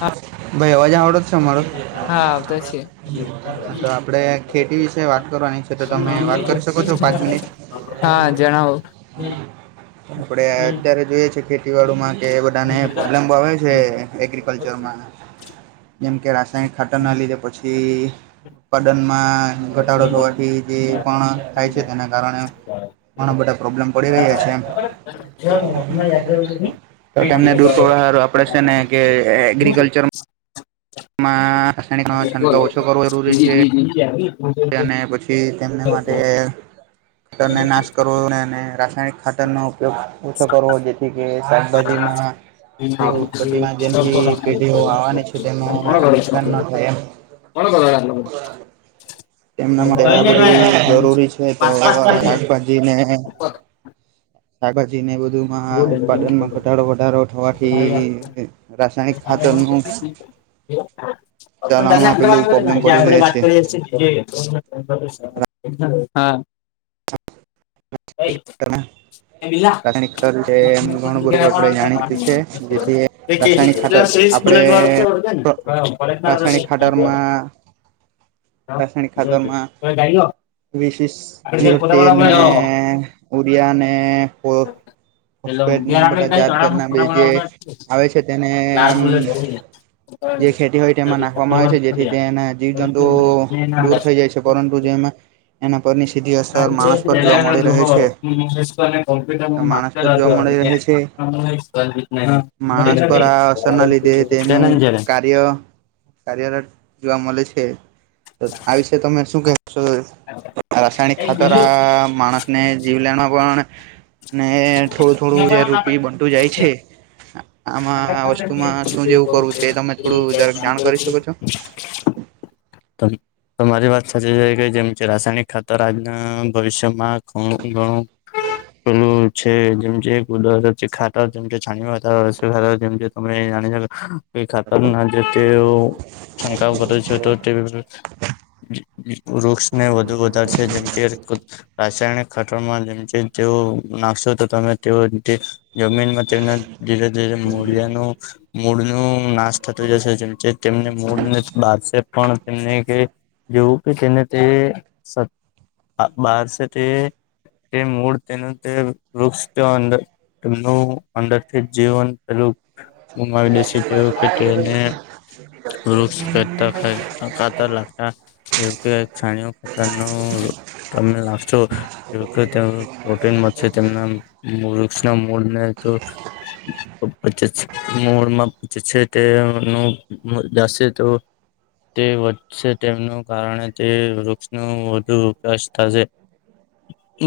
હા ભાઈ અવાજ આવડો જ છે મારો હા આવતા છે. તો આપડે ખેતી વિશે વાત કરવાની છે. તો તમે વાત કરી શકો છો પાંચ મિનિટ. હા જણાવો. આપડે અત્યારે જોઈએ છે ખેતીવાડી માં કે એ બધાને પ્રોબ્લેમ આવે છે એગ્રીકલ્ચર માં જેમ કે રાસાયણિક ખાતર ના લીધે પછી ઉત્પાદનમાં ઘટાડો થવાથી જે પણ થાય છે તેના કારણે ઘણા બધા પ્રોબ્લેમ પડી રહ્યા છે. તો તમને કરવા હારુ આપડે છે ને કે એગ્રીકલ્ચરમાં માં રાસાયણિક નો છંટકાવ ઓછો કરવો જરૂરી છે. [inaudible] અને પછી તેમને માટે તને નાશ કરવો અને રાસાયણિક ખાતર નો ઉપયોગ ઓછો કરવો જેથી કે શાકભાજીમાં તે ઉત્પત્તિમાં જેમથી પેઢીઓ આવવાની છે તેમાં નુકસાન ન થાય એમ [inaudible] કોણ [unintelligible] તેમના માટે આ બધું જરૂરી છે તો પાંચ પાંચ થઈ રહ્યો શાકભાજીને શાકભાજીને એ બધું વધુમાં ઉત્પાદનમાં ઘટાડો વધારો થવાથી રાસાયણિક આજે ખાતરનું ચલણમાં પેલું પ્રોબ્લેમ પડી રહ્યા છે [inaudible] હા. [inaudible] [unintelligible] એ ઘણું બધું આપણે જાણીતું છે જેથી રાસાયણિક ખાતર કેટલા સીરીઝ બુલેટ વાળું છે આપણેે ઓળખે ને કોલેજ ના રાસાયણિક નથી ખાતરમાં રાસાયણિક ખાતામાં ગાડીઓ વીસીસ આપણે જીરો ફોટા તેલ બનાવવા ને ને [unintelligible] ને [inaudible] હોસ્પેટને યાર એમ આપણે બધા કઈ તળાવ જાતજાત ના ફોટા બી જે બનાવવા આવે છે તેને લાલ હમ્મ. બુલેટ હોય જે ખેતી હોય તેમાં નાખવામાં આવે છે જેથી તેના જીવ ને તો જંતુઓ દૂર થઈ જાય છે પરંતુ જેમાં એના પરની સીધી અસર માણસ પર જોવા મળી રહે છે [unintelligible] માણસ પર જોવા મળી માસ્ટર રહે છે હતો માણસ પર આ અને અસરના લીધે તેનું [unintelligible] કાર્ય કાર્યરત જોવા મલે છે. તો આ વિષ તમે શું કહો છો? રાસાયણિક ખાતર આ માણસને જીવલેણ પણ ને થોડું થોડું જે રૂપી બનતું જાય છે. આમાં આ વસ્તુમાં શું એવું કરવું છે, એ તમે થોડું વધારે જાણ કરી શકો છો? તમારી વાત સાચી છે કે, જેમ કે રાસાયણિક ખાતર આજના ભવિષ્યમાં અમુક ગણુ. [unintelligible] પેલું છે, જેમ ગુટખા, જેમ તમે જાણી. કોઈ ખાતર ના જેતેવો છંડકાાવ કરે છે, તો તે વૃક્ષને વધુ વધારે છે, જેમ કે રાસાયણિક ખાતરમાં જેમ તેઓ નાખશો, તો તમે તેઓ જમીનમાં તેમને ધીરે ધીરે મૂલ્યનું મૂળ નું નાશ થતું જશે, જેમકે તેમને મૂળ ને બારસે. પણ તેમને કે, જેવું કે તેને તે આ [unintelligible] તે મૂળ તેનું તે વૃક્ષનું અંદરથી જીવન. રૂખ મંગાવી દે છે તે ખે તેને [unintelligible] કરતા [unintelligible] કાતર લાગતા એ કે, છાયો ખાતર નો તમે લાગશો. જો પ્રોટીનમાં છે, તેમના વૃક્ષના મૂળને તો પ્ [inaudible] મોળમાં પચ છે તે જાશે તો. તે વધશે, તેમનું કારણે તે વૃક્ષનો વધુ વિકાસ થાશે.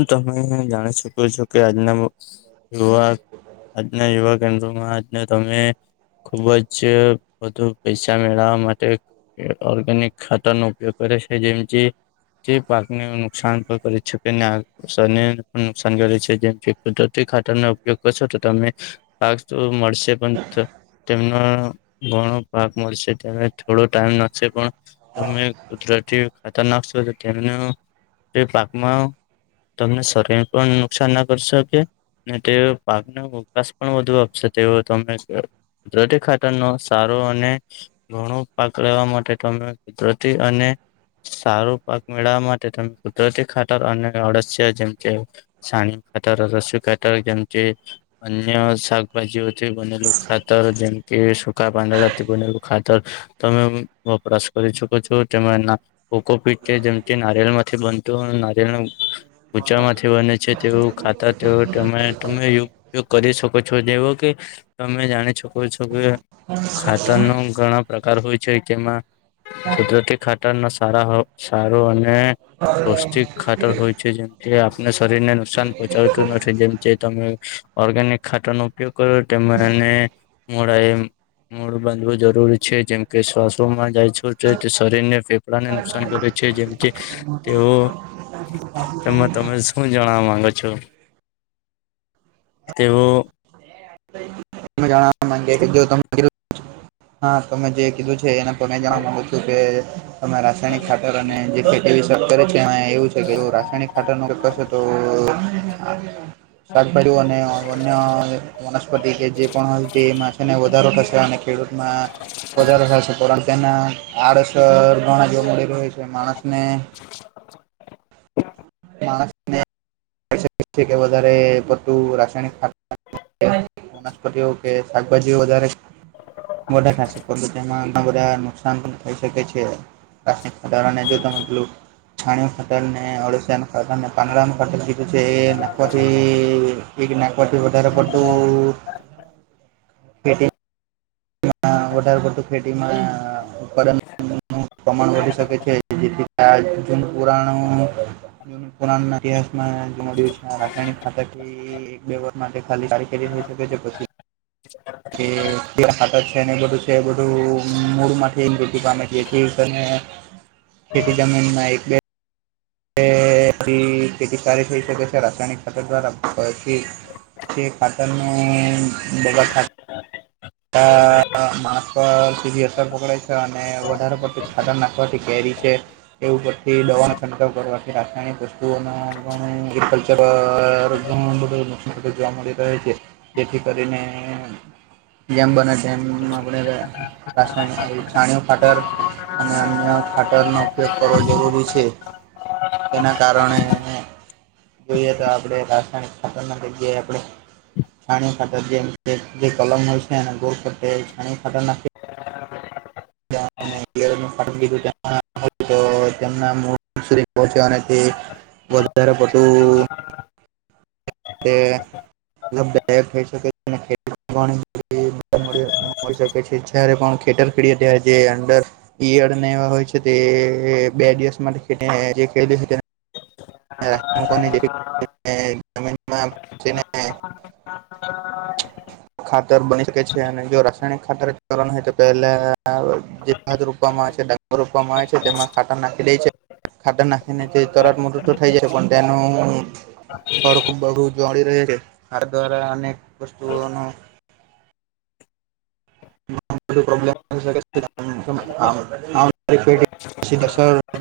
તમે જાણી શકો છો? કે આજના યુવા આજના યુવક તમે ખુબ જ વધુ પૈસા મેળવવા માટે. ઓર્ગેનિક ખાતા નો ઉપયોગ કરે છે, જેમ જે જે પાકને નુકસાન પણ કરી શકે ને, આ પણ નુકસાન કરે છે, જેમ કે કુદરતી ખાતર ઉપયોગ કરશો તો તમે. પાસ્તો મળશે, પણ તેમનો ઘણો પાક મળશે, તને થોડો ટમ નાખશે, પણ તમે કુદરતી ખાતર નાખશો, તેમને એ પાકમાં તમને શરીર પણ નુકસાન ના કરી શકે. છેતે પાકનો વિકશ પણ વધુ આપશે, તેવ તમે. કુદરતી ખાતરનો સારો અને ઘણો પાક લેવા માટે, તમે કુદરતી અને સારું પાક મેળવવા માટે, તમે કુદરતી ખાતર અને અડસ્ય જેમ કે સાણી ખતર રસી ખતર જેમ ચે. અન્ય શાકભાજી હોવાથી બનેલું ખાતર, જેમ કે શ સુખા પાંંદડારાથી બનેલું ખાતર. તમે વપરાશ કરી ચકો છો? તમે એના કોકોપીટ છે, જેમ ચે નારિયેમાંથી બનતું નારિયેનું ઉચા માંથી બને છે, તેવું ખાતર તમે તે તમે ઉપયોગ કરી શકો છો, જેવો કે તમે જાણી છકો છો કે. ખાતર નો ઘણા પ્રકાર હોય છે, કેમાં કુદરતી ખાતર ગટર સારા સારો અને પૌષ્ટિક ખાતર હોય છે, જેમ એ આપને શરીર ને નુકસાન પહોંચાડતું નથી, જેમ ચે તમે ઓર્ગેનિક ખાટરનું ઉપયોગ કરો, તેમ મને મોડાએ મોડુ બાંધવું જરૂરી. છે, જેમ કે શ્વાસરૂમાં જાય, તે શરીરને ફેફડાને નુકસાન કરે છે, જેમ ચે બ [unintelligible] તેમાં તમે શું જાણવા માંગો છો? તેવ ત જણવા માંગી કે જો તમે [unintelligible] હા તમે જે કીધું છે એને પણ જાણવા માંગુ છું કે અમે રાસાયણિક [inaudible] ખાતર અને જેે વિ કરે છે અ એવું છે કે રાસાયણિક ખાતરનું તો આ શાકબાજુઓ અને અન્ય વનસ્પતિ કે જે પણ હોય તે એમાં છે ને વધારો થશે અને ખેડૂત [inaudible] બજારના આસ [unintelligible] મોડા જોવા મળી રહ્યો છે માણસ ને માણસને [unintelligible] કે વધારે પતું રાસાયણિક ખા વનસ્પતિઓ [inaudible] કે શાકભાજીઓ વધારે મોડા ખાસ પર તેમાં ઘણા બધા નુકસાન પણ થઈ શકે છે ટને જો તમે પેલું છાણયુ ખાતર અને અડસિયાનું સાધમેને પાંગડામાં ખાતર કીધું છે નાખવાથી [unintelligible] નાખવાથી વધારે પડતું વધારે પડતું ફેટી [unintelligible] પ્રમાણ વધી શકે છે જેથી [unintelligible] પુરાણું પુરાણ ઇતિહાસમાં જો મડયુ છે રાસાયણિક ખાતરથી એક બે વર્ષ માટે ખાલી કારી થઈ શકે છે પછી કે હા છે [inaudible] બધું છે બધું મૂળ માથી વુદ્ધી પામે [unintelligible] ખેતી જમીનમાં એક બે [inaudible] ખેતી કાર્ય થઈ છે રાસાયણિક ખાતર દ્વારાથી પછી [inaudible] ખાતર નું બગા ખાત આ માણસ [inaudible] પર સીધી અસર પકડે છે અને વધારે પડતી ખાતર નાખવાથી કેરી છે એવું પછી દવા છંકાવ કરવાથી રાસાયણિક વસ્તુઓનો વિકલ્પ અ બધું નુકસાન જોવા મળી રહે છે. જેથી કરીને જેમ બને જેમમાં આપણે રાસાયણ છાણીઉ ફાટર. અને અન્ય ખાતર નો ઉપયોગ કરવો જરૂરી છે. તેના કારણે અને જોઈએ તો આપડણે રાસાયણિક ખાતર ના જગ્યાએ આપણે. છાણી ખાતર જેમ જે કલમ હોય છે. એ ગોર કર છાણી ખાતર નાખ [unintelligible] [unintelligible] [unintelligible] હોઈ શકે છે. જયારે પણ ખેતર ખેડી તે જે અંદર યરને એવા હોય છે. તે બે દિવસ માટે જે ખે છે. રા મકવાની જે જમીનમાં. હા! ખાતર બની શકે છે. અને જો રાસાયણિક ખાતર ચલન હોય તો પહેલા. જે ભાત રોપવામાં આવે છે. ડાંગર રોપવામાં આવે છે. તેમાં ખાટર નાખી દે છે. ખાતર નાખીને તે તરત મૃત્યુ થાય જશે. પણ તેનું ખડકું બું જોળી રહે છે. આ દ્વારા અનેક વસ્તુઓનું [unintelligible]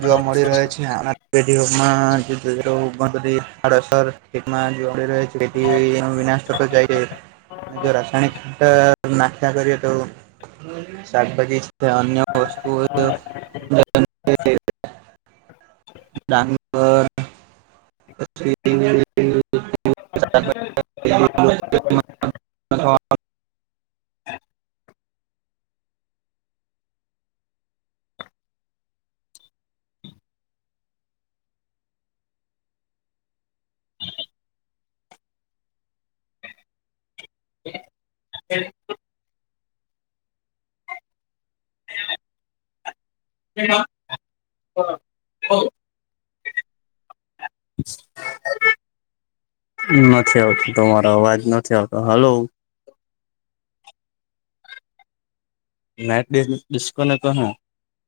જોવા મળી રહે છે. અને પેગમાં જુ આડઅસરમાં જોવા મળી રહે છે. જેથી વિનાશક જાય. જે રાસાયણિક ખાતાર નાખ્યા કરી. શાકભાજી છે અન્ય વસ્તુ [inaudible] [unintelligible] [unintelligible] [unintelligible] કેના નથી આવતો તમારો અવાજ નથી આવતો. હલો નેટ ડિસ કનેક્ટ હા નો.